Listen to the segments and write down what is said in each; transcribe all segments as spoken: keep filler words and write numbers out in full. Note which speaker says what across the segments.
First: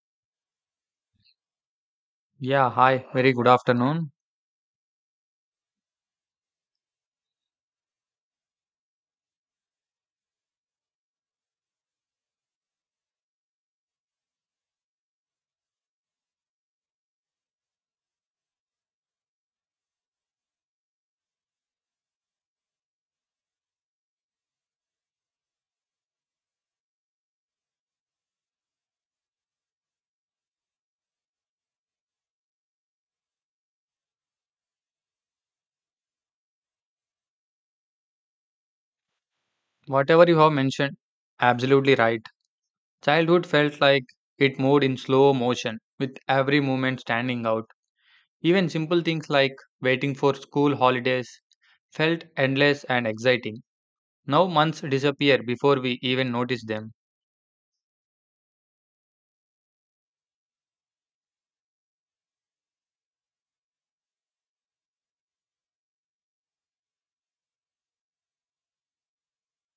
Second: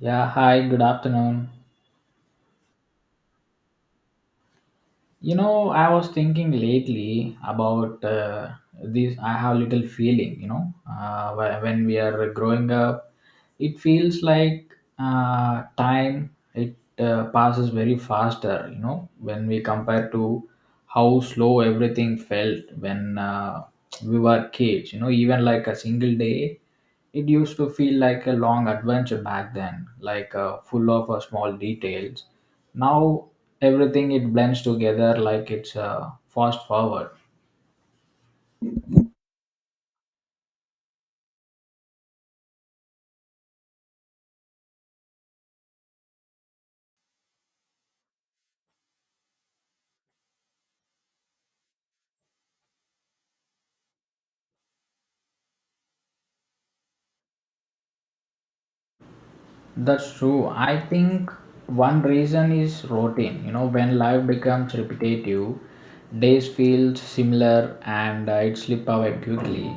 Speaker 1: Yeah, hi, good afternoon.
Speaker 2: Yeah, hi, very good afternoon.
Speaker 1: You know, I was thinking lately about uh, this. I have little feeling, you know, uh, wh- when we are growing up, it feels like uh, time it uh, passes very faster. You know, when we compare to how slow everything felt when uh, we were kids, you know, even like a single day it used to feel like a long adventure back then, like uh, full of uh, small details. Now everything it blends together like it's uh, fast forward.
Speaker 2: Whatever you have mentioned, absolutely right. Childhood felt like it moved in slow motion, with every moment standing out. Even simple things like waiting for school holidays felt endless and exciting. Now months disappear before we even notice them.
Speaker 1: That's true. I think one reason is routine. You know, when life becomes repetitive, days feel similar and uh, it slip away quickly.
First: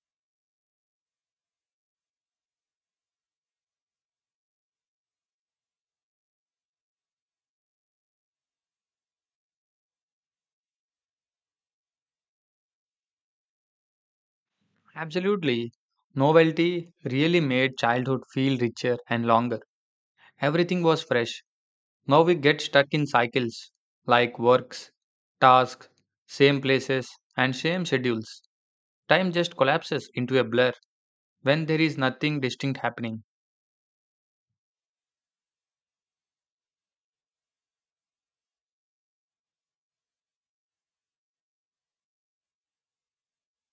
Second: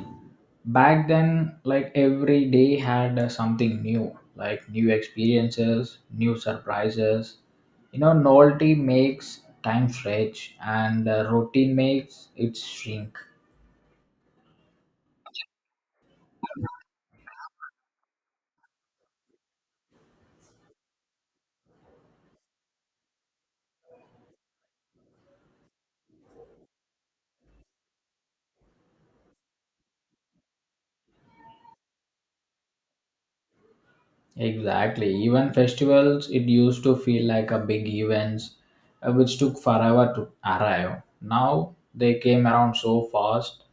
Speaker 1: Back then, like every day had uh, something new, like new experiences, new surprises. You know, novelty makes time stretch and uh, routine makes it shrink.
Speaker 2: Absolutely. Novelty really made childhood feel richer and longer. Everything was fresh. Now we get stuck in cycles like works, tasks, same places, and same schedules. Time just collapses into a blur when there is nothing distinct happening.
Speaker 1: Exactly. Even festivals, it used to feel like a big events, uh, which took forever to arrive. Now they came around so fast.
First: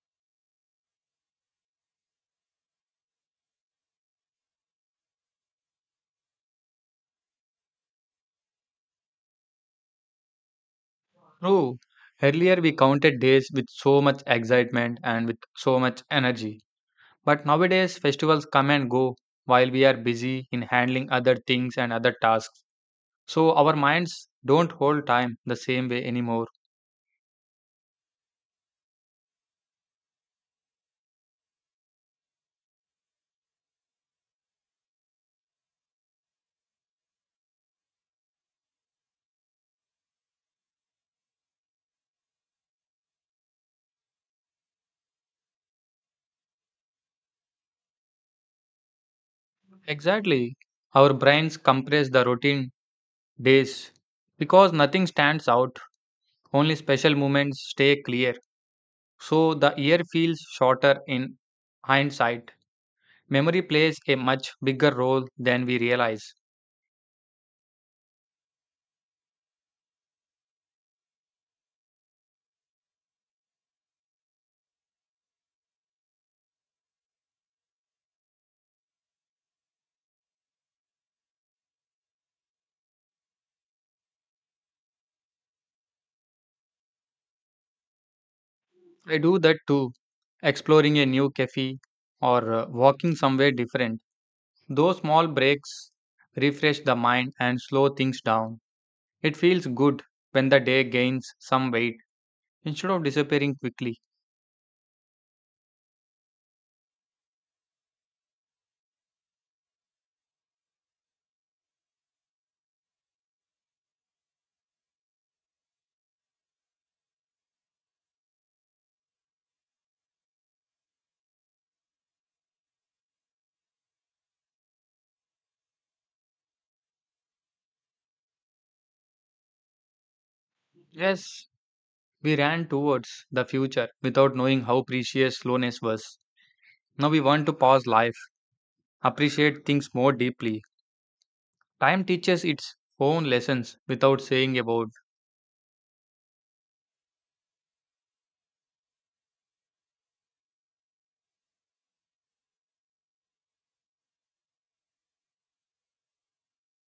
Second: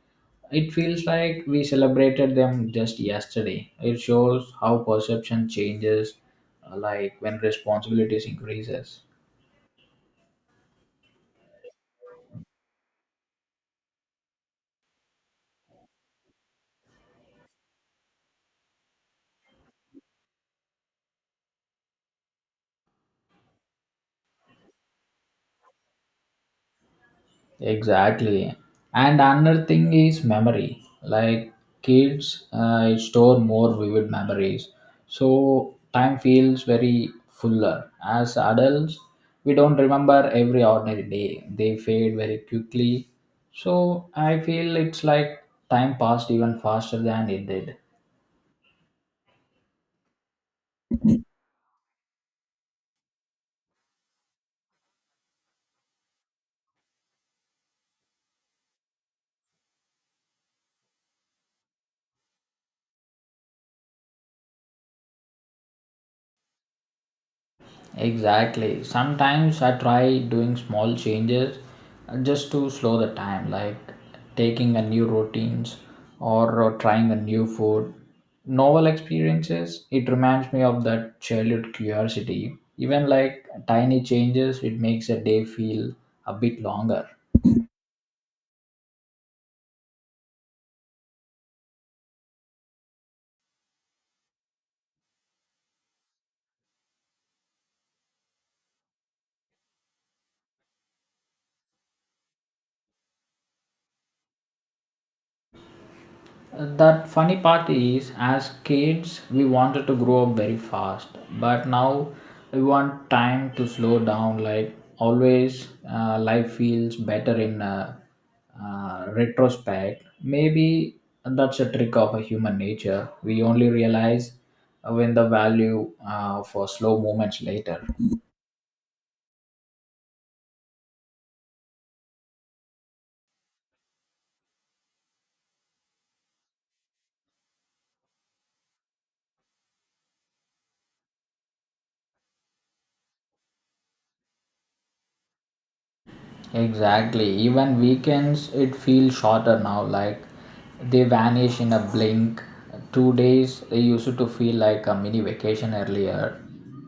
Speaker 1: It feels like we celebrated them just yesterday. It shows how perception changes, uh, like when responsibilities increases.
Speaker 2: True, earlier we counted days with so much excitement and with so much energy. But nowadays, festivals come and go while we are busy in handling other things and other tasks. So our minds don't hold time the same way anymore.
Speaker 1: Exactly. And another thing is memory. Like kids uh, store more vivid memories. So time feels very fuller. As adults, we don't remember every ordinary day. They fade very quickly. So I feel it's like time passed even faster than it did.
Speaker 2: Exactly. Our brains compress the routine days. Because nothing stands out, only special moments stay clear. So the year feels shorter in hindsight. Memory plays a much bigger role than we realize.
Speaker 1: Exactly. Sometimes I try doing small changes, uh, just to slow the time, like taking a new routines, or uh, trying a new food. Novel experiences, it reminds me of that childhood curiosity. Even like tiny changes, it makes a day feel a bit longer.
Speaker 2: I do that too, exploring a new cafe or uh, walking somewhere different. Those small breaks refresh the mind and slow things down. It feels good when the day gains some weight instead of disappearing quickly.
Speaker 1: That funny part is, as kids we wanted to grow up very fast, but now we want time to slow down, like always uh, life feels better in uh, uh, retrospect, maybe. That's a trick of a human nature. We only realize when the value uh, for slow moments later.
Speaker 2: Yes, we ran towards the future without knowing how precious slowness was. Now we want to pause life, appreciate things more deeply. Time teaches its own lessons without saying a word.
Speaker 1: Exactly. Even weekends, it feels shorter now. Like they vanish in a blink. Two days, they used to feel like a mini vacation earlier.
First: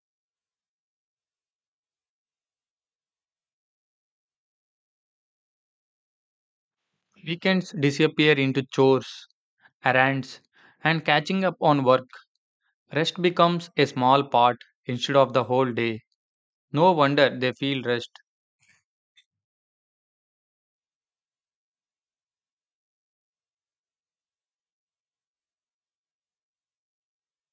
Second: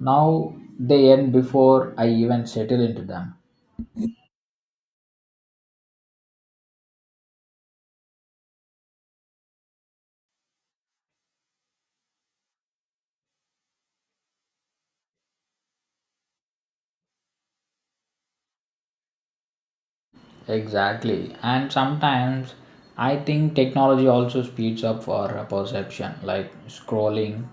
Speaker 1: Now they end before I even settle into them.
Speaker 2: Weekends disappear into chores, errands, and catching up on work. Rest becomes a small part instead of the whole day. No wonder they feel rest.
Speaker 1: Exactly. And sometimes I think technology also speeds up our perception, like scrolling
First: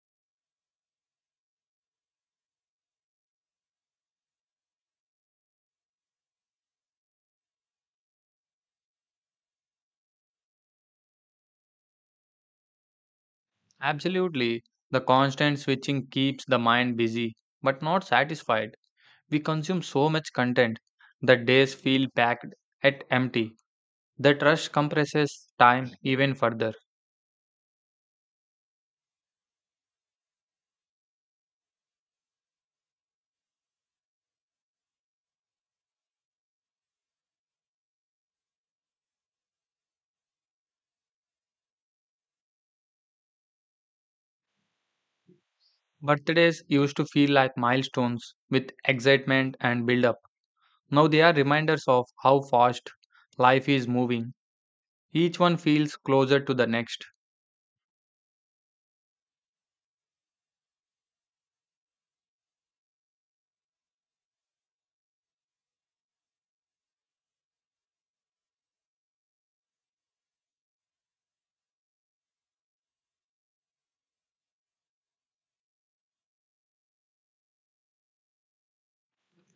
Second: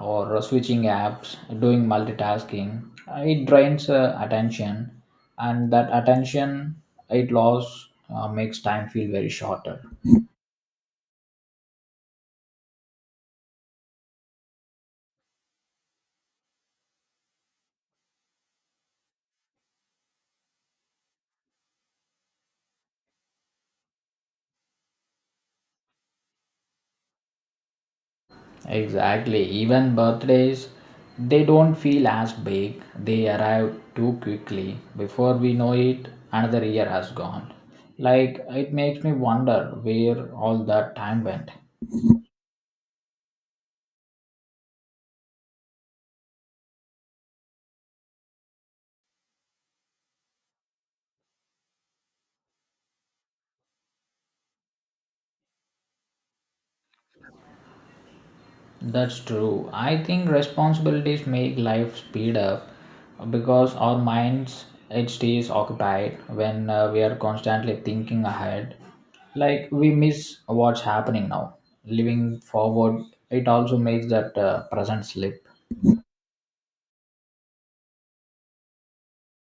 Speaker 1: or switching apps, doing multitasking. Uh, It drains uh, attention, and that attention it loss uh, makes time feel very shorter.
Speaker 2: Absolutely, the constant switching keeps the mind busy but not satisfied. We consume so much content that days feel packed at empty. That rush compresses time even further.
Speaker 1: Exactly. Even birthdays, they don't feel as big. They arrive too quickly. Before we know it, another year has gone. Like, it makes me wonder where all that time went.
Speaker 2: Birthdays used to feel like milestones with excitement and build up. Now they are reminders of how fast life is moving. Each one feels closer to the next.
Speaker 1: That's true. I think responsibilities make life speed up, because our minds it stays occupied when uh, we are constantly thinking ahead. Like we miss what's happening now. Living forward, it also makes that uh, present slip.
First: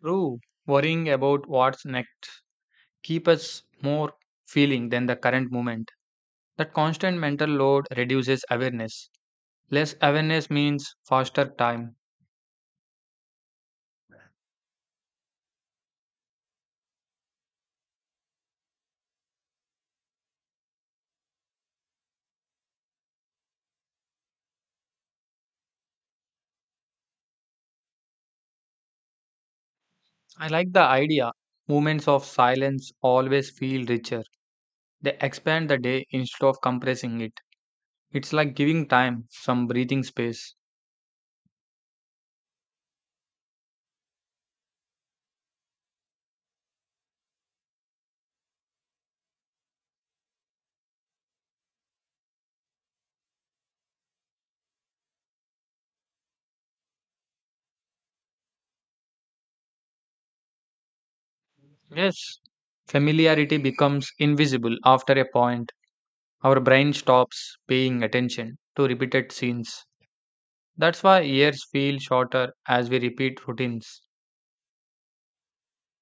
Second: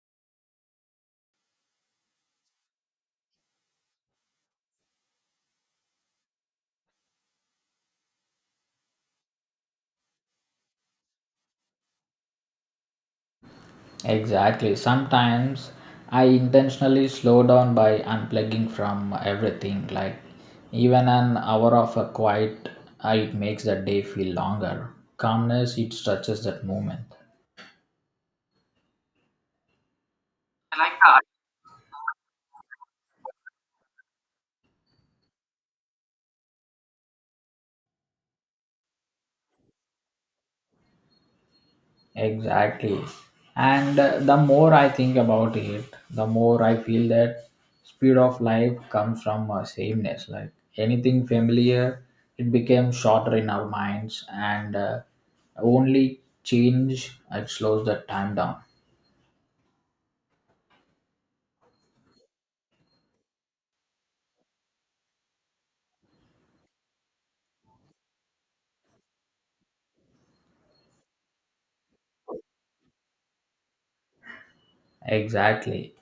Speaker 2: True, worrying about what's next keep us more feeling than the current moment. That constant mental load reduces awareness. Less awareness means faster time.
Speaker 1: Exactly. Sometimes I intentionally slow down by unplugging from everything. Like even an hour of a quiet, uh, it makes the day feel longer. Calmness, it stretches that moment.
Speaker 2: I like the idea. Moments of silence always feel richer. They expand the day instead of compressing it. It's like giving time some breathing space.
Speaker 1: Exactly. And uh, the more I think about it, the more I feel that speed of life comes from uh, sameness. Like anything familiar, it becomes shorter in our minds, and uh, only change, it slows the time down.
Speaker 2: Yes. Familiarity becomes invisible after a point. Our brain stops paying attention to repeated scenes. That's why years feel shorter as we repeat routines.
Speaker 1: Exactly.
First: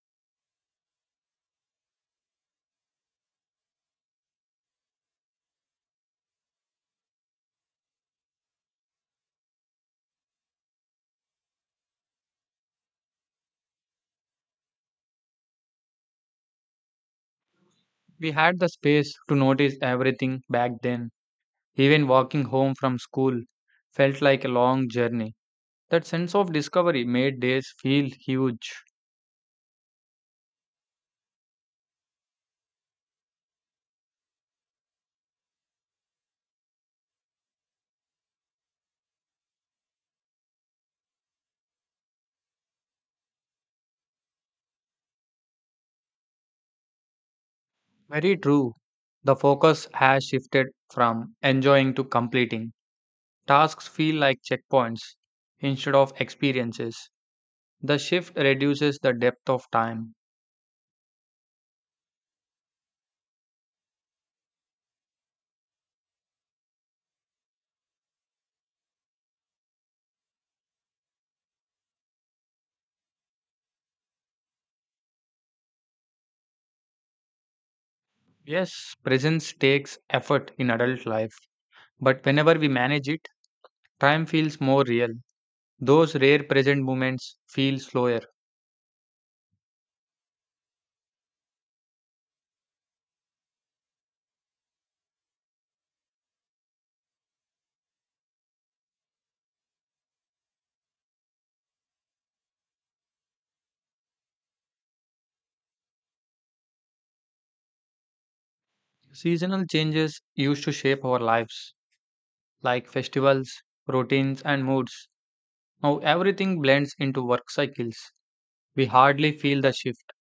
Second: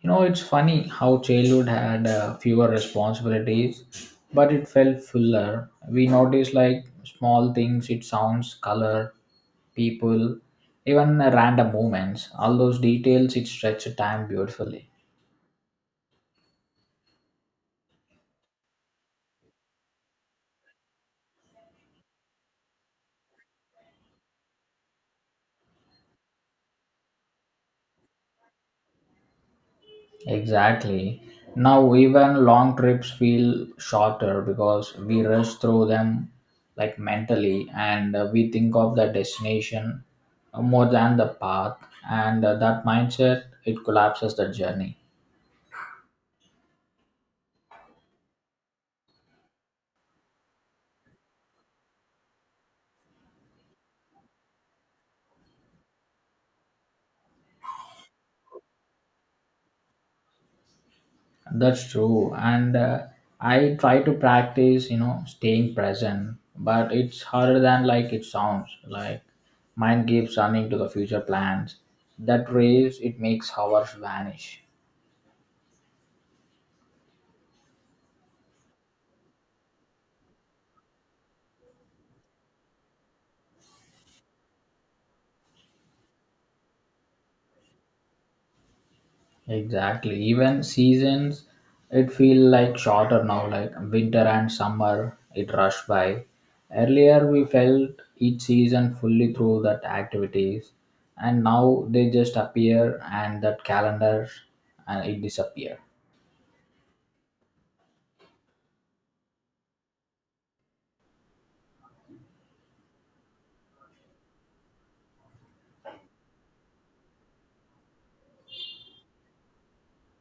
Speaker 1: You know, it's funny how childhood had uh, fewer responsibilities, but it felt fuller. We noticed like small things, it sounds, color, people, even uh, random moments. All those details, it stretched time beautifully.
Speaker 2: We had the space to notice everything back then. Even walking home from school felt like a long journey. That sense of discovery made days feel huge.
Speaker 1: Exactly. Now even long trips feel shorter because we rush through them, like mentally, and uh, we think of the destination more than the path, and uh, that mindset it collapses the journey.
Speaker 2: Very true. The focus has shifted from enjoying to completing. Tasks feel like checkpoints instead of experiences. The shift reduces the depth of time.
Speaker 1: That's true. And uh, I try to practice, you know, staying present, but it's harder than like it sounds. Like mind keeps running to the future plans. That race it makes hours vanish.
Speaker 2: Yes, presence takes effort in adult life, but whenever we manage it, time feels more real. Those rare present moments feel slower.
Speaker 1: Exactly. Even seasons, it feel like shorter now, like winter and summer, it rushed by. Earlier, we felt each season fully through that activities, and now they just appear and that calendar, and it disappear.
Speaker 2: Seasonal changes used to shape our lives, like festivals, routines, and moods. Now everything blends into work cycles. We hardly feel the shift.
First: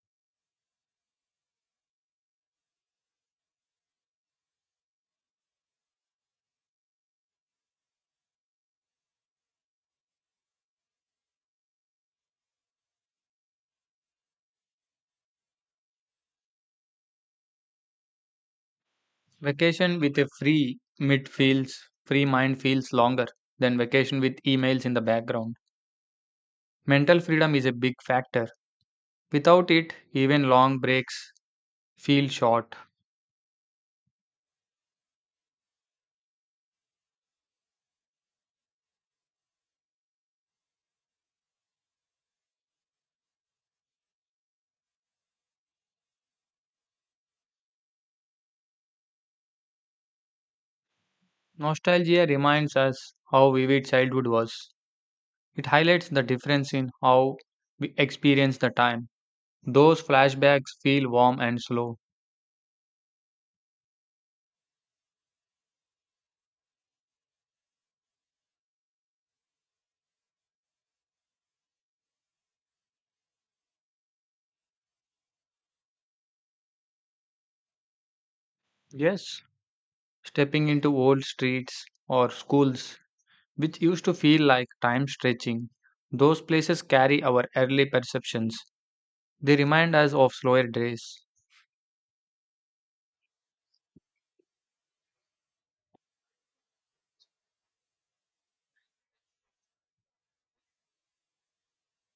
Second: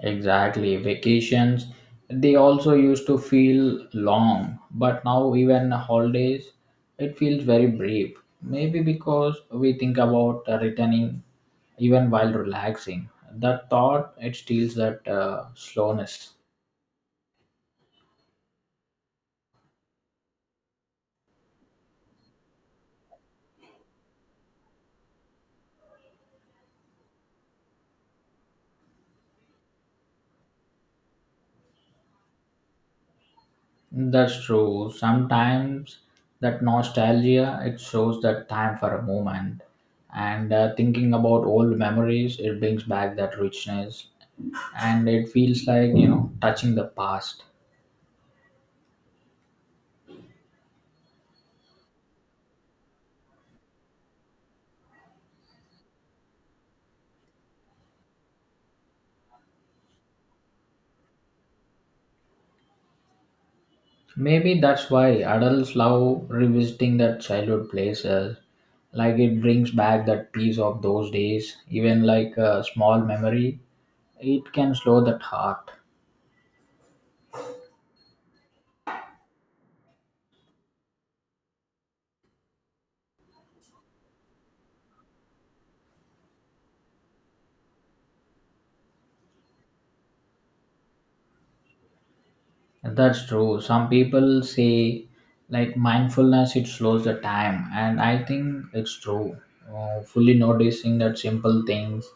Speaker 1: Exactly. Vacations, they also used to feel long, but now even holidays, it feels very brief. Maybe because we think about uh, returning even while relaxing. That thought, it steals that uh, slowness.
Speaker 2: Vacation with a free mid feels, free mind feels longer than vacation with emails in the background. Mental freedom is a big factor. Without it, even long breaks feel short.
Speaker 1: That's true. Sometimes that nostalgia, it shows that time for a moment. And uh, thinking about old memories, it brings back that richness. And it feels like, you know, touching the past.
Speaker 2: Nostalgia reminds us how vivid childhood was. It highlights the difference in how we experience the time. Those flashbacks feel warm and slow.
Speaker 1: Maybe that's why adults love revisiting that childhood places. Like it brings back that peace of those days. Even like a small memory, it can slow that heart.
Speaker 2: Yes, stepping into old streets or schools which used to feel like time stretching. Those places carry our early perceptions. They remind us of slower days.
Speaker 1: That's true. Some people say like mindfulness, it slows the time. And I think it's true. Uh, fully noticing that simple things,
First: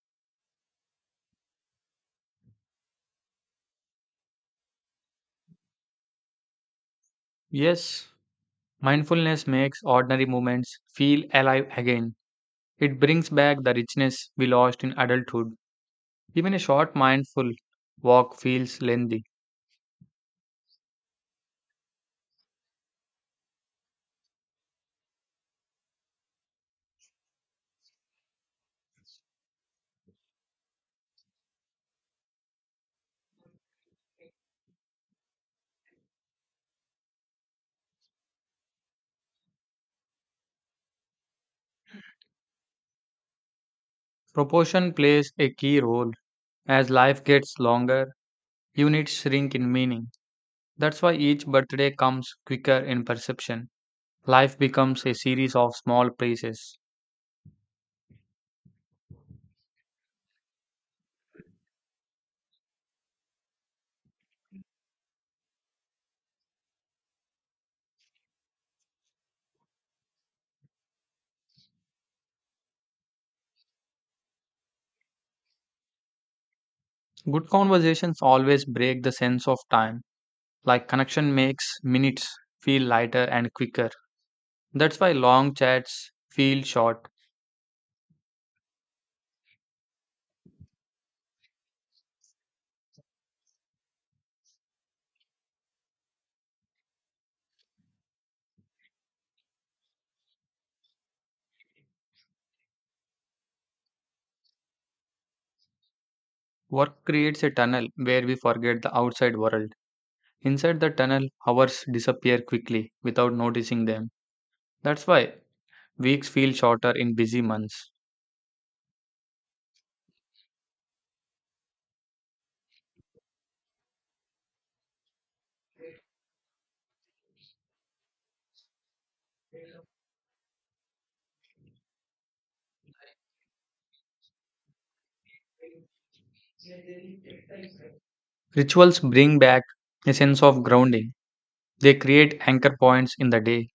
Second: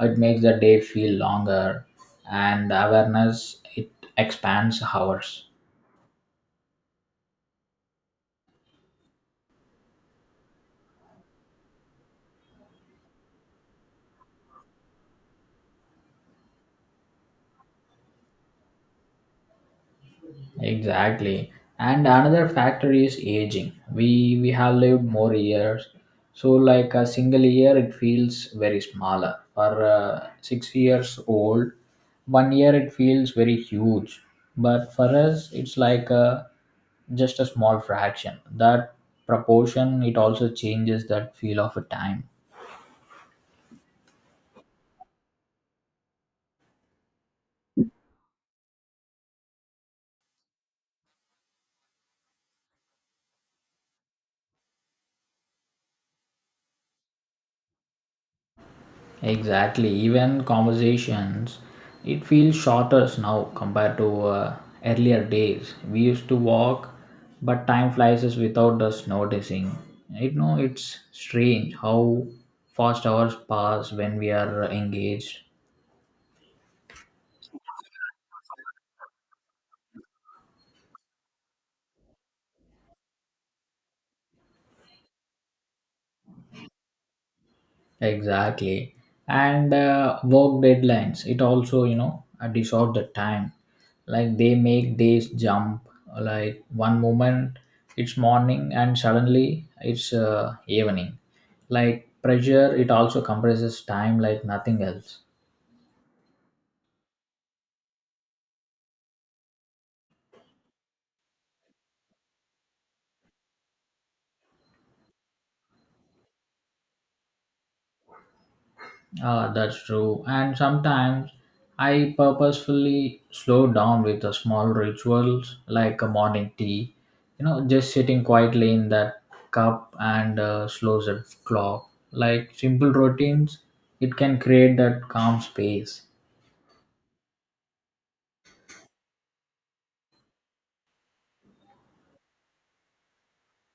Speaker 1: it makes the day feel longer. And awareness, it expands hours.
Speaker 2: Yes, mindfulness makes ordinary moments feel alive again. It brings back the richness we lost in adulthood. Even a short mindful walk feels lengthy.
Speaker 1: Exactly. And another factor is aging. We we have lived more years. So like a single year it feels very smaller. For uh, six years old, one year it feels very huge. But for us it's like a just a small fraction. That proportion it also changes that feel of a time.
Speaker 2: Proportion plays a key role. As life gets longer, units shrink in meaning. That's why each birthday comes quicker in perception. Life becomes a series of small places.
Speaker 1: Exactly. Even conversations, it feels shorter now compared to uh, earlier days. We used to walk, but time flies us without us noticing. You know, it's strange how fast hours pass when we are engaged.
Speaker 2: Good conversations always break the sense of time, like connection makes minutes feel lighter and quicker. That's why long chats feel short.
Speaker 1: Exactly. And uh, work deadlines, it also, you know, uh, distort the time. Like they make days jump. Like one moment it's morning, and suddenly it's uh, evening. Like pressure, it also compresses time like nothing else.
Speaker 2: Work creates a tunnel where we forget the outside world. Inside the tunnel, hours disappear quickly without noticing them. That's why weeks feel shorter in busy months.
Speaker 1: Ah, that's true. And sometimes I purposefully slow down with the small rituals, like a morning tea. You know, just sitting quietly in that cup and uh, slows the clock. Like simple routines, it can create that calm space.
Speaker 2: Rituals bring back a sense of grounding. They create anchor points in the day.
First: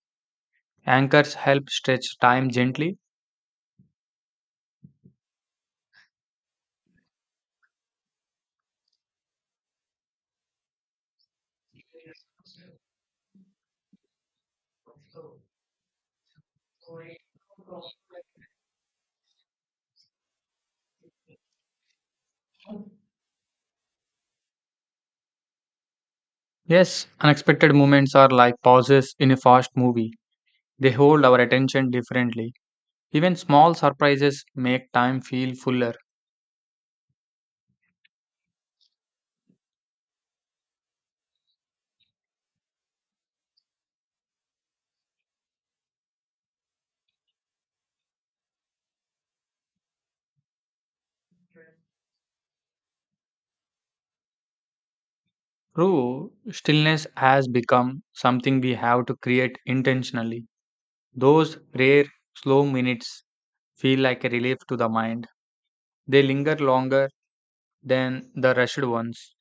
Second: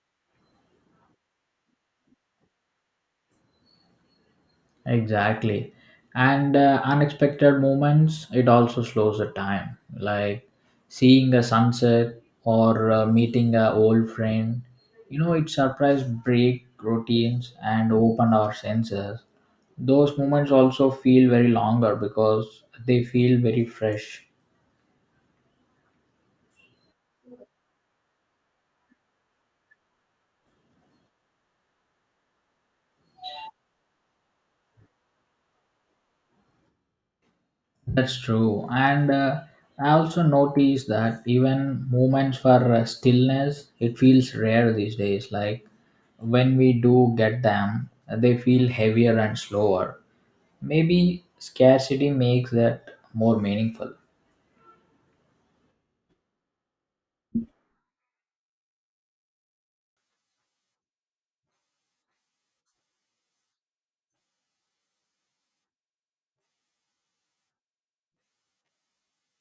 Speaker 2: Anchors help stretch time gently.
Speaker 1: Exactly. And uh, unexpected moments, it also slows the time. Like seeing a sunset, or uh, meeting a old friend. You know, it surprise break routines and open our senses. Those moments also feel very longer because they feel very fresh.
Speaker 2: Yes, unexpected moments are like pauses in a fast movie. They hold our attention differently. Even small surprises make time feel fuller.
Speaker 1: That's true. And uh, I also noticed that even moments for uh, stillness, it feels rare these days. Like when we do get them, uh, they feel heavier and slower. Maybe scarcity makes that more meaningful.
Speaker 2: True, stillness has become something we have to create intentionally. Those rare, slow minutes feel like a relief to the mind. They linger longer than the rushed ones.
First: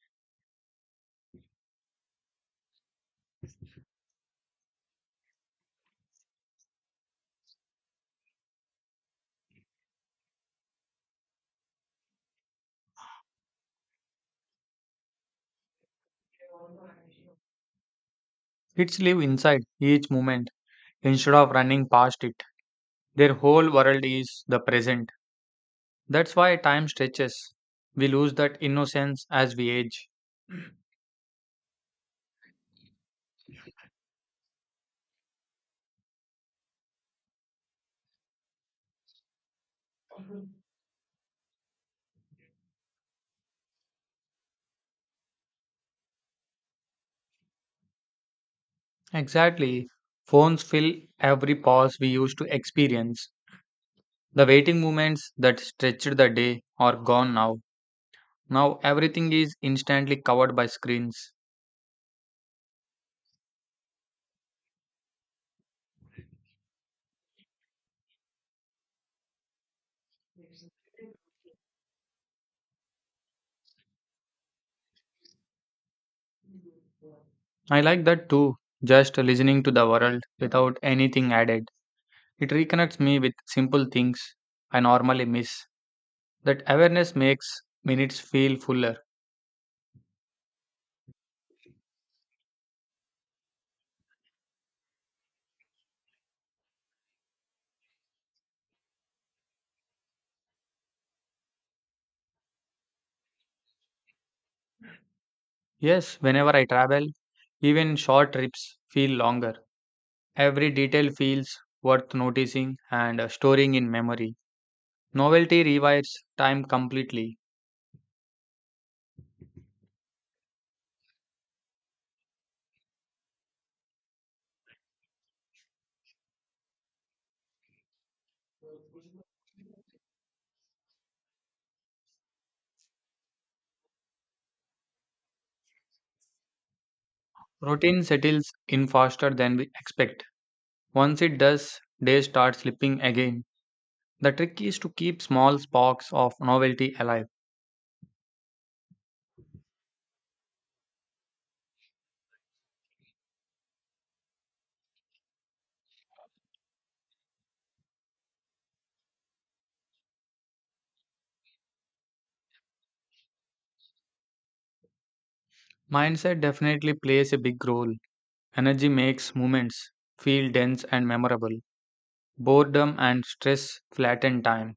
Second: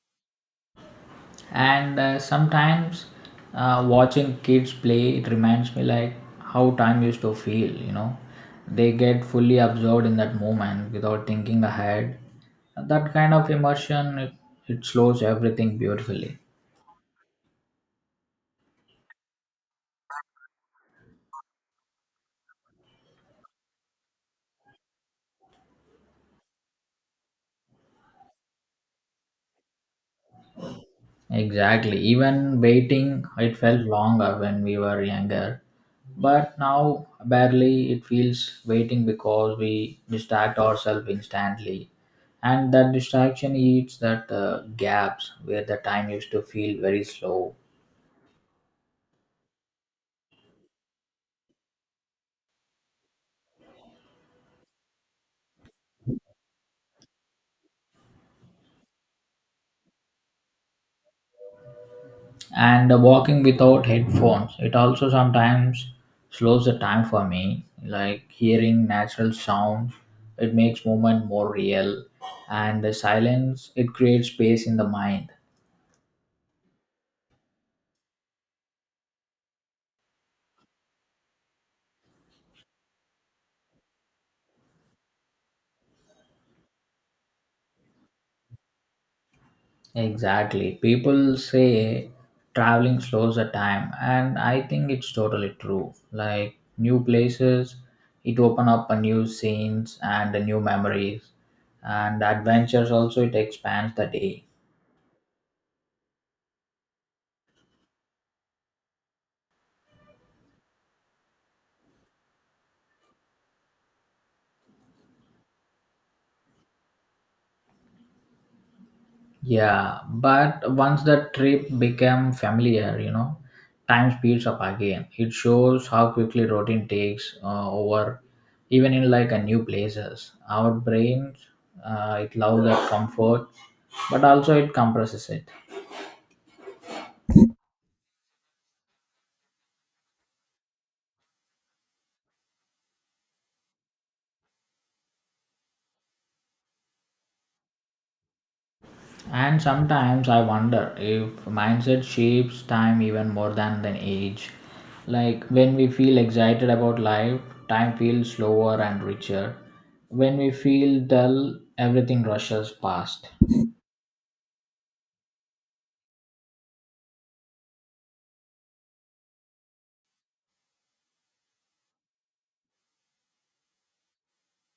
Speaker 1: And uh, sometimes uh, watching kids play it reminds me like how time used to feel. You know, they get fully absorbed in that moment without thinking ahead. That kind of immersion, it, it slows everything beautifully.
Speaker 2: Kids live inside each moment instead of running past it. Their whole world is the present. That's why time stretches. We lose that innocence as we age.
Speaker 1: Exactly. Even waiting, it felt longer when we were younger. But now, barely, it feels waiting because we distract ourselves instantly. And that distraction eats that uh, gaps where the time used to feel very slow.
Speaker 2: Exactly. Phones fill every pause we used to experience. The waiting moments that stretched the day are gone now. Now everything is instantly covered by screens.
Speaker 1: And uh, walking without headphones, it also sometimes slows the time for me. Like hearing natural sound, it makes movement more real. And the silence, it creates space in the mind.
Speaker 2: I like that too. Just listening to the world without anything added. It reconnects me with simple things I normally miss. That awareness makes minutes feel fuller.
Speaker 1: Exactly. People say traveling slows the time, and I think it's totally true. Like new places, it open up a new scenes and a new memories, and adventures also it expands the day.
Speaker 2: Yes, whenever I travel, even short trips feel longer. Every detail feels worth noticing and uh, storing in memory. Novelty rewires time completely.
Speaker 1: Yeah, but once the trip became familiar, you know, time speeds up again. It shows how quickly routine takes uh, over, even in like a new places. Our brains, uh, it loves that comfort, but also it compresses it.
Speaker 2: Routine settles in faster than we expect. Once it does, days start slipping again. The trick is to keep small sparks of novelty alive.
Speaker 1: And sometimes I wonder if mindset shapes time even more than than age. Like when we feel excited about life, time feels slower and richer. When we feel dull, everything rushes past.
Speaker 2: Mindset definitely plays a big role. Energy makes moments feel dense and memorable. Boredom and stress flatten time.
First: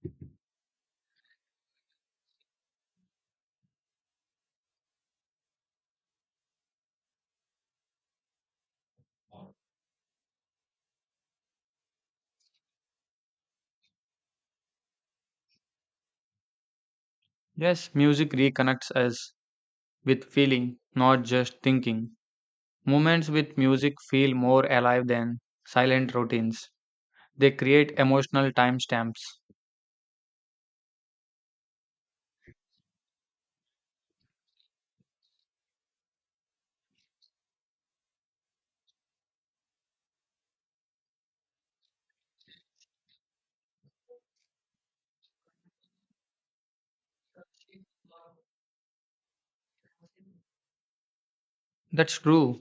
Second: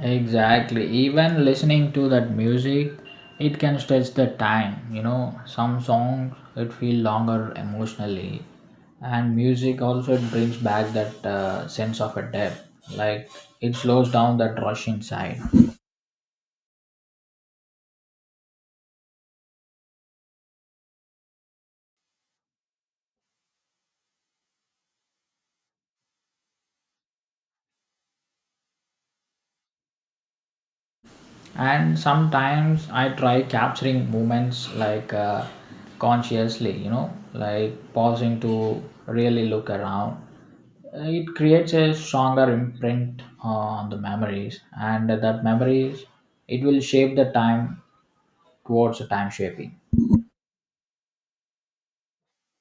Speaker 1: Exactly. Even listening to that music, it can stretch the time. You know, some songs it feel longer emotionally, and music also it brings back that uh, sense of a depth. Like it slows down that rush inside.
Speaker 2: Yes, music reconnects us with feeling, not just thinking. Moments with music feel more alive than silent routines. They create emotional timestamps.
Speaker 1: And sometimes I try capturing moments, like uh, consciously, you know, like pausing to really look around. Uh, it creates a stronger imprint on the memories, and that memories it will shape the time towards the time shaping.
Speaker 2: That's true.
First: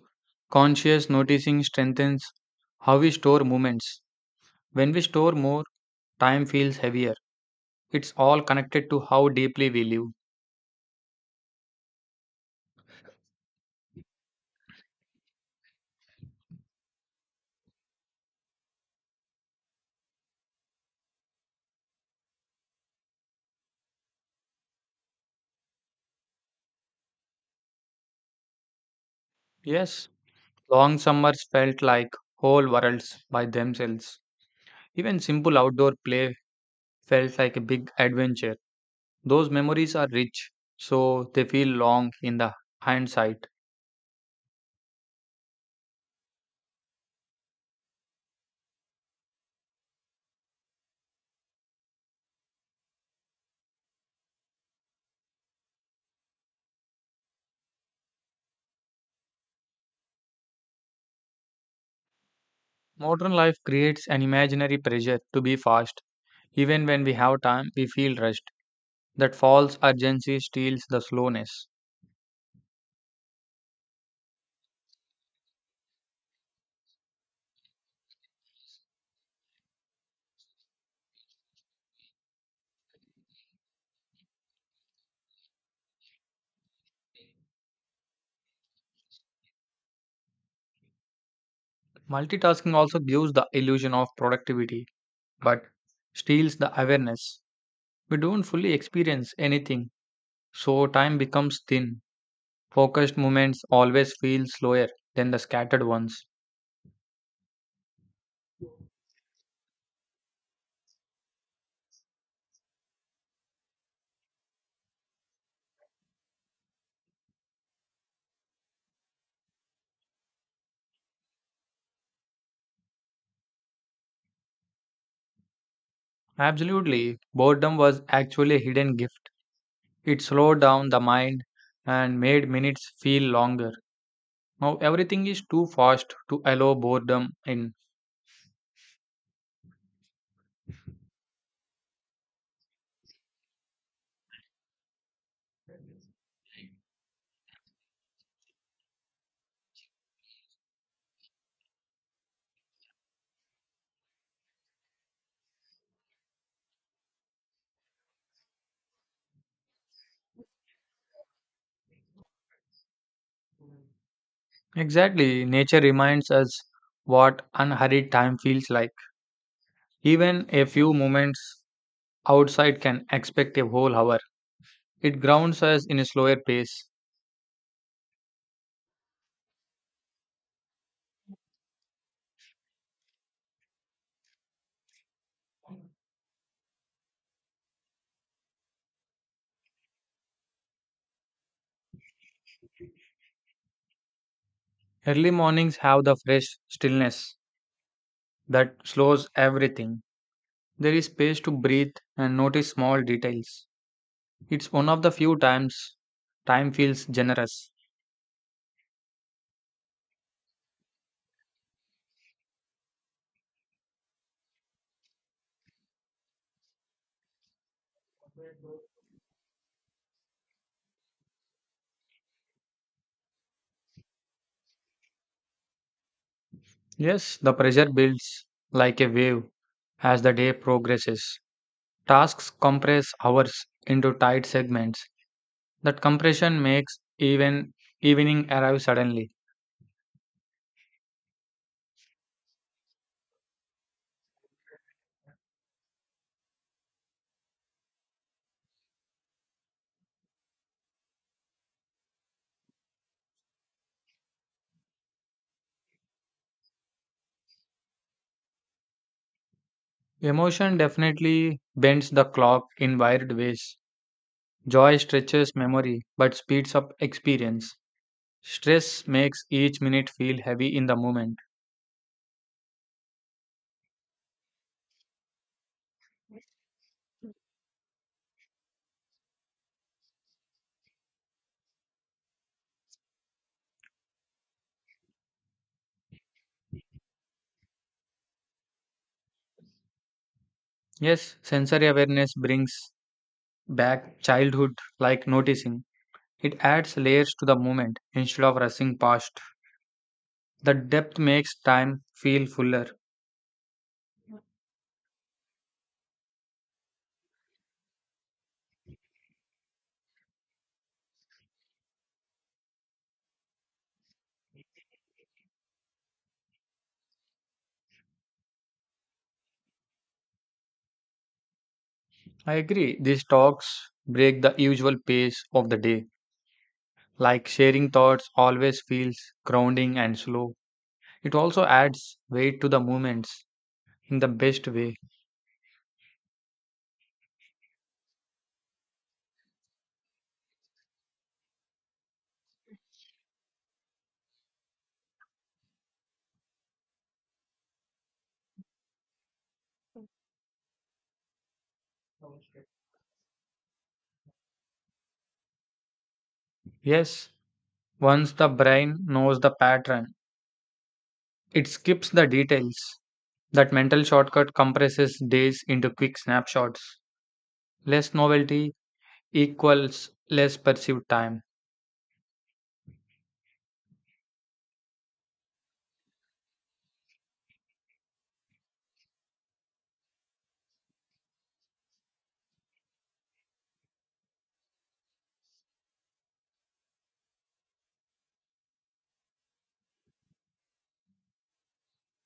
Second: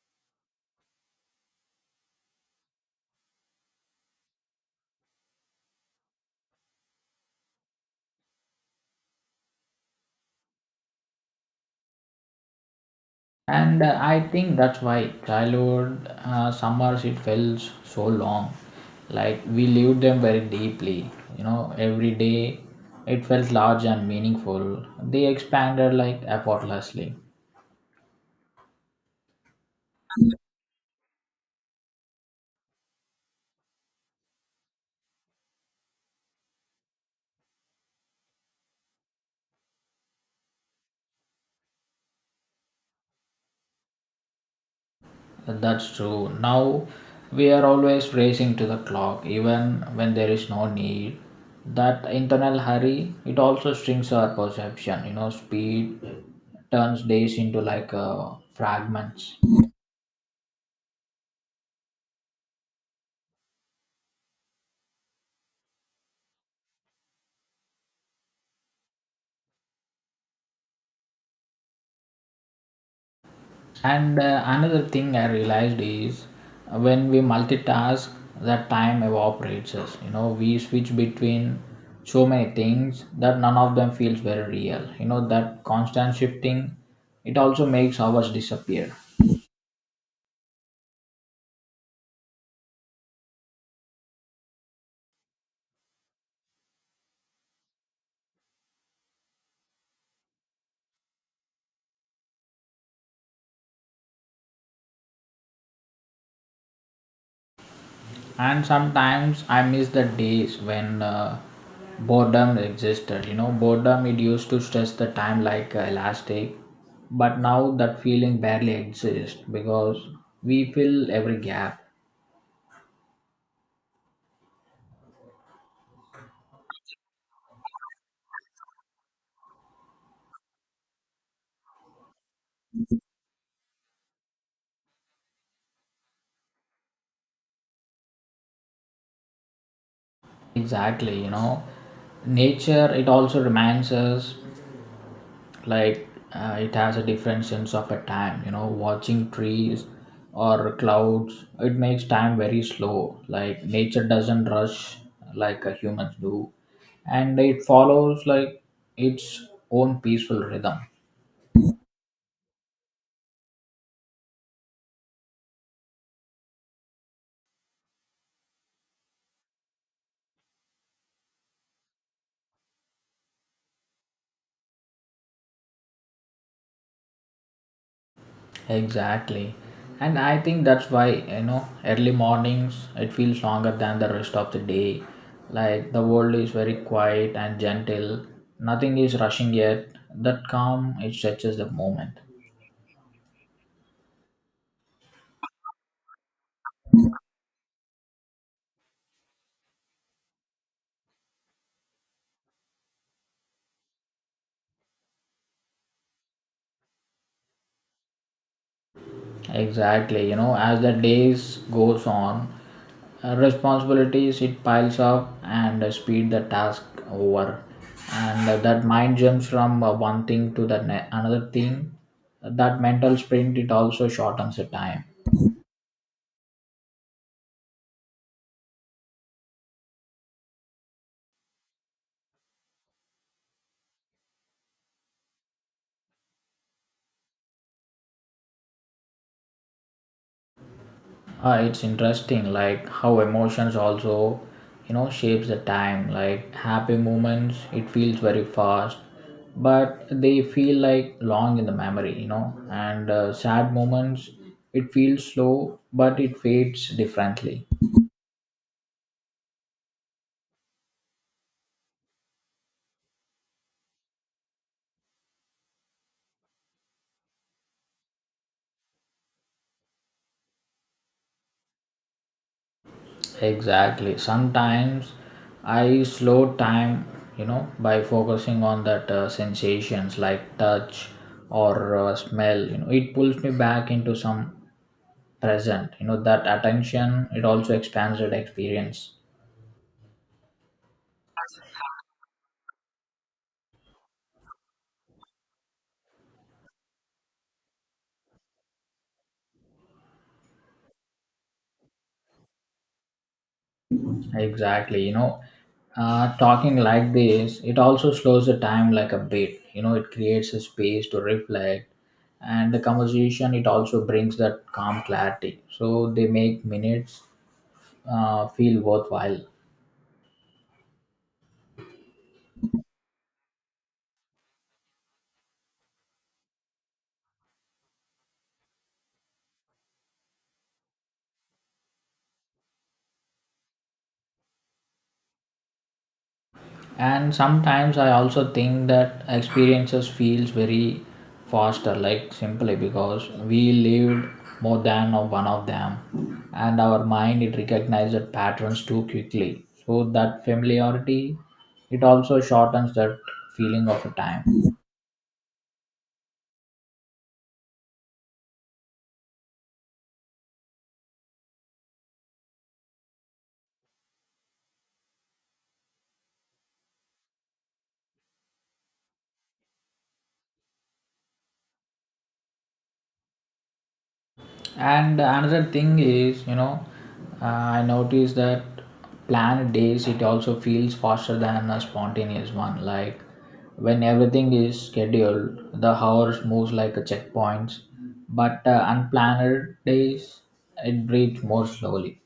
Speaker 2: Conscious noticing strengthens how we store moments. When we store more, time feels heavier. It's all connected to how deeply we live.
Speaker 1: And uh, I think that's why childhood uh, summers it felt so long. Like we lived them very deeply. You know, every day it felt large and meaningful. They expanded like effortlessly.
Speaker 2: Yes, long summers felt like whole worlds by themselves. Even simple outdoor play felt like a big adventure. Those memories are rich, so they feel long in the hindsight.
Speaker 1: That's true. Now we are always racing to the clock, even when there is no need. That internal hurry it also strings our perception. You know, speed turns days into like uh, fragments.
Speaker 2: Modern life creates an imaginary pressure to be fast. Even when we have time, we feel rushed. That false urgency steals the slowness.
Speaker 1: And uh, another thing I realized is uh, when we multitask, that time evaporates us. You know, we switch between so many things that none of them feels very real. You know, that constant shifting, it also makes hours disappear.
Speaker 2: Multitasking also gives the illusion of productivity, but steals the awareness. We don't fully experience anything, so time becomes thin. Focused moments always feel slower than the scattered ones.
Speaker 1: And sometimes I miss the days when uh, boredom existed. You know, boredom it used to stretch the time like uh, elastic, but now that feeling barely exists because we fill every gap.
Speaker 2: Absolutely, boredom was actually a hidden gift. It slowed down the mind and made minutes feel longer. Now everything is too fast to allow boredom in.
Speaker 1: Exactly, you know, nature it also reminds us like uh, it has a different sense of a time. You know, watching trees or clouds, it makes time very slow. Like nature doesn't rush like a humans do, and it follows like its own peaceful rhythm.
Speaker 2: Exactly, nature reminds us what unhurried time feels like. Even a few moments outside can expect a whole hour. It grounds us in a slower pace.
Speaker 1: Exactly. And I think that's why, you know, early mornings it feels longer than the rest of the day. Like the world is very quiet and gentle. Nothing is rushing yet. That calm it stretches the moment.
Speaker 2: Early mornings have the fresh stillness that slows everything. There is space to breathe and notice small details. It's one of the few times time feels generous.
Speaker 1: Exactly. You know, as the days goes on, uh, responsibilities it piles up and uh, speed the task over. And uh, that mind jumps from uh, one thing to the ne- another thing. That mental sprint it also shortens the time.
Speaker 2: Yes, the pressure builds like a wave as the day progresses. Tasks compress hours into tight segments. That compression makes even evening arrive suddenly.
Speaker 1: Uh, it's interesting, like how emotions also, you know, shapes the time. Like happy moments, it feels very fast, but they feel like long in the memory, you know. And uh, sad moments, it feels slow, but it fades differently.
Speaker 2: Emotion definitely bends the clock in wired ways. Joy stretches memory but speeds up experience. Stress makes each minute feel heavy in the moment.
Speaker 1: Exactly. Sometimes I slow time, you know, by focusing on that uh, sensations like touch or uh, smell. You know, it pulls me back into some present, you know, that attention it also expands that experience.
Speaker 2: Yes, sensory awareness brings back childhood like noticing. It adds layers to the moment instead of rushing past. The depth makes time feel fuller.
Speaker 1: Exactly. You know, uh, talking like this it also slows the time like a bit, you know, it creates a space to reflect, and the conversation it also brings that calm clarity, so they make minutes uh, feel worthwhile.
Speaker 2: I agree. These talks break the usual pace of the day. Like sharing thoughts always feels grounding and slow. It also adds weight to the movements in the best way.
Speaker 1: And sometimes I also think that experiences feels very faster, like simply because we lived more than of one of them, and our mind it recognizes patterns too quickly, so that familiarity it also shortens that feeling of a time.
Speaker 2: Yes, once the brain knows the pattern, it skips the details. That mental shortcut compresses days into quick snapshots. Less novelty equals less perceived time.
Speaker 1: And another thing is, you know, uh, I noticed that planned days it also feels faster than a spontaneous one. Like when everything is scheduled, the hours moves like a checkpoints. But uh, unplanned days, it breathes more slowly.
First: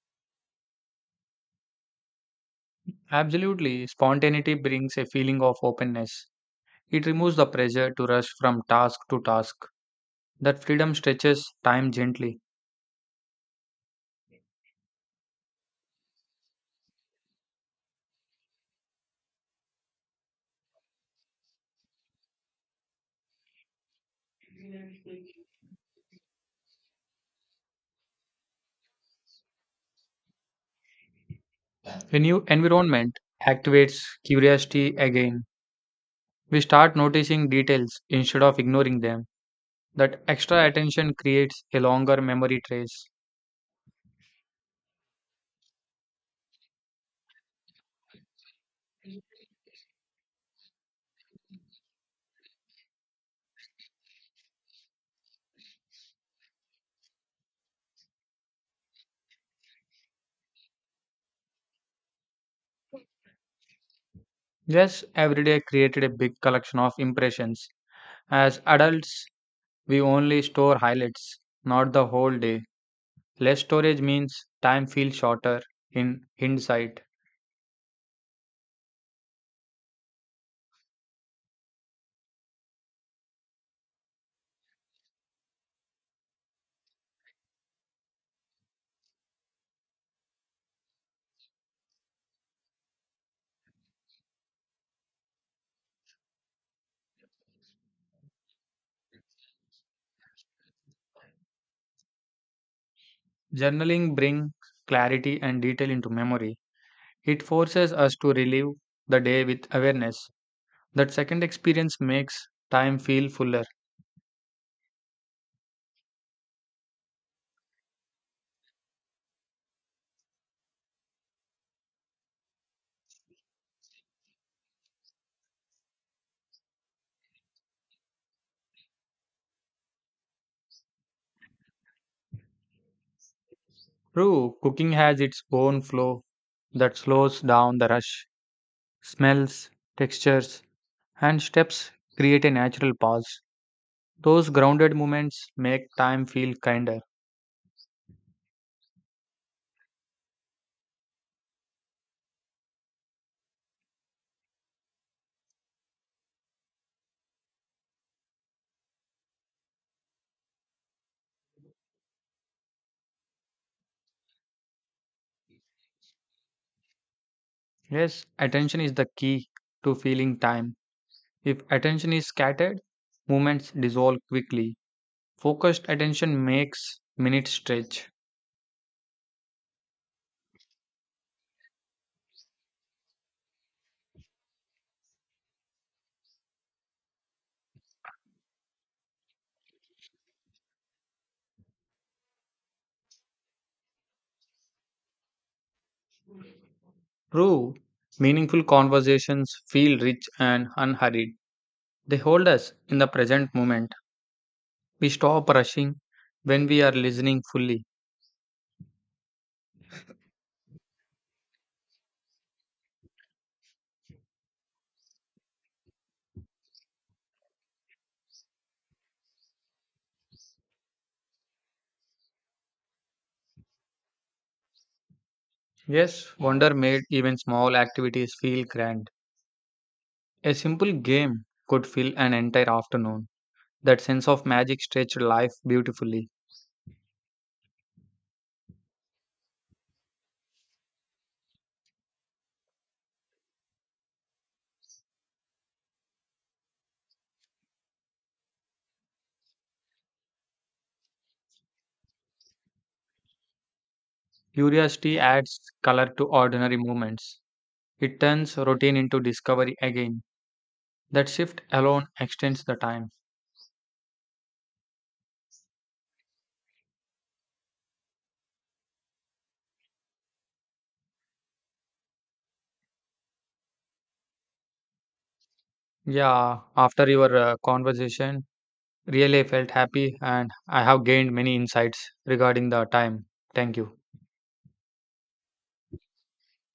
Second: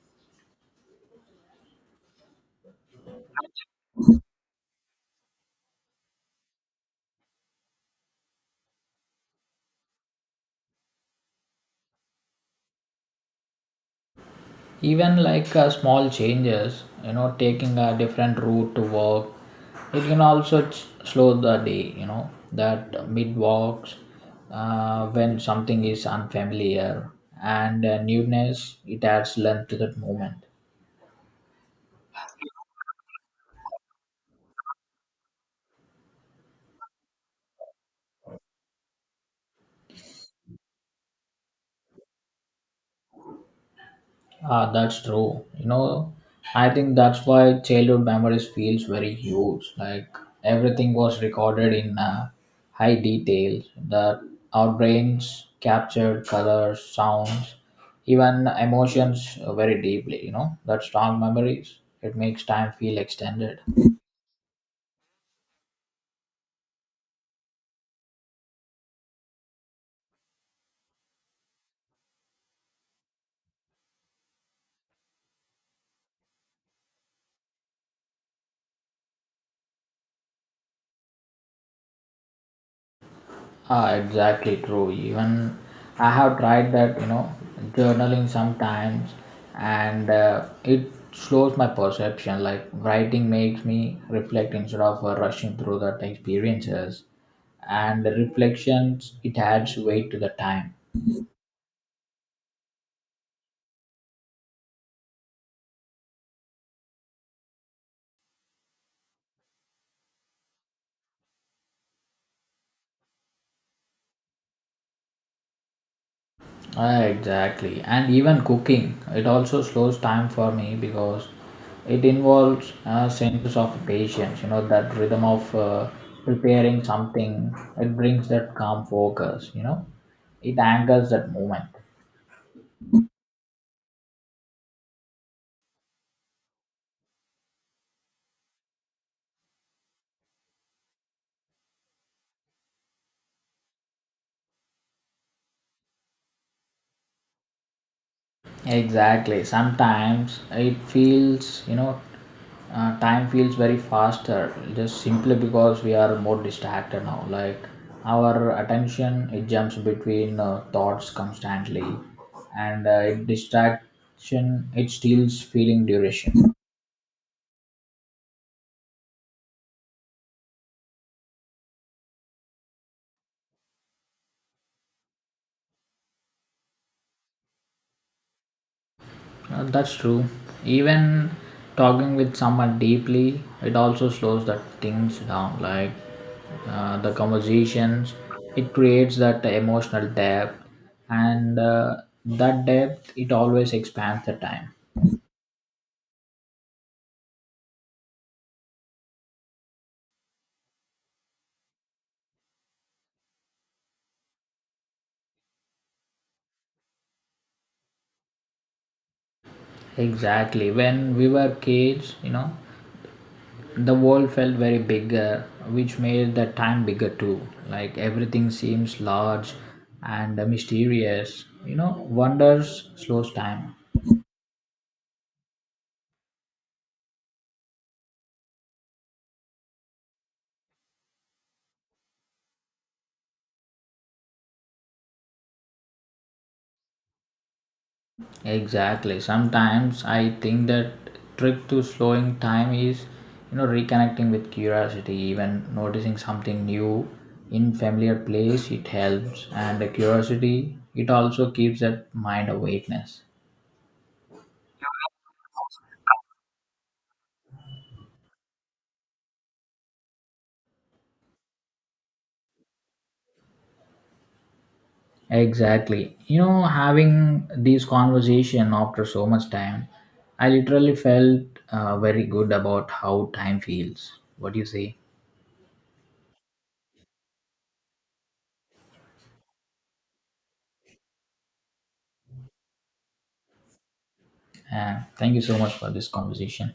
Speaker 2: Absolutely, spontaneity brings a feeling of openness. It removes the pressure to rush from task to task. That freedom stretches time gently.
Speaker 1: Even like uh, small changes, you know, taking a different route to work it can also ch- slow the day, you know, that mid walks uh, when something is unfamiliar, and uh, newness it adds length to that moment.
Speaker 2: A new environment activates curiosity again. We start noticing details instead of ignoring them. That extra attention creates a longer memory trace.
Speaker 1: Ah, that's true. You know, I think that's why childhood memories feels very huge. Like everything was recorded in uh, high detail. That our brains captured colors, sounds, even emotions uh, very deeply. You know, that strong memories. It makes time feel extended.
Speaker 2: Yes, every day created a big collection of impressions. As adults, we only store highlights, not the whole day. Less storage means time feels shorter in hindsight.
Speaker 1: Ah, exactly true. Even I have tried that, you know, journaling sometimes, and uh, it slows my perception. Like writing makes me reflect instead of uh, rushing through that experiences, and the reflections it adds weight to the time.
Speaker 2: Journaling brings clarity and detail into memory. It forces us to relive the day with awareness. That second experience makes time feel fuller.
Speaker 1: Ah, exactly. And even cooking, it also slows time for me because it involves a sense of patience, you know, that rhythm of uh, preparing something. It brings that calm focus, you know, it anchors that moment.
Speaker 2: True, cooking has its own flow that slows down the rush. Smells, textures, and steps create a natural pause. Those grounded moments make time feel kinder.
Speaker 1: Exactly. Sometimes it feels, you know, uh, time feels very faster just simply because we are more distracted now. Like our attention, it jumps between uh, thoughts constantly, and uh, it distraction it steals feeling duration.
Speaker 2: Yes, attention is the key to feeling time. If attention is scattered, moments dissolve quickly. Focused attention makes minutes stretch.
Speaker 1: Uh, that's true. Even talking with someone deeply, it also slows that things down. Like uh, the conversations, it creates that emotional depth, and uh, that depth it always expands the time.
Speaker 2: True. Meaningful conversations feel rich and unhurried. They hold us in the present moment. We stop rushing when we are listening fully.
Speaker 1: Exactly. When we were kids, you know, the world felt very bigger, which made the time bigger too. Like everything seems large and mysterious. You know, wonders slows time.
Speaker 2: Yes, wonder made even small activities feel grand. A simple game could fill an entire afternoon. That sense of magic stretched life beautifully.
Speaker 1: Exactly. Sometimes I think that trick to slowing time is, you know, reconnecting with curiosity, even noticing something new in familiar place, it helps. And the curiosity, it also keeps that mind awakeness.
Speaker 2: Curiosity adds color to ordinary moments. It turns routine into discovery again. That shift alone extends the time.
Speaker 1: Exactly. You know, having this conversation after so much time, I literally felt uh, very good about how time feels. What do you say?
Speaker 2: Yeah, after your uh, conversation, really felt happy and I have gained many insights regarding the time. Thank you.
Speaker 1: And thank you so much for this conversation.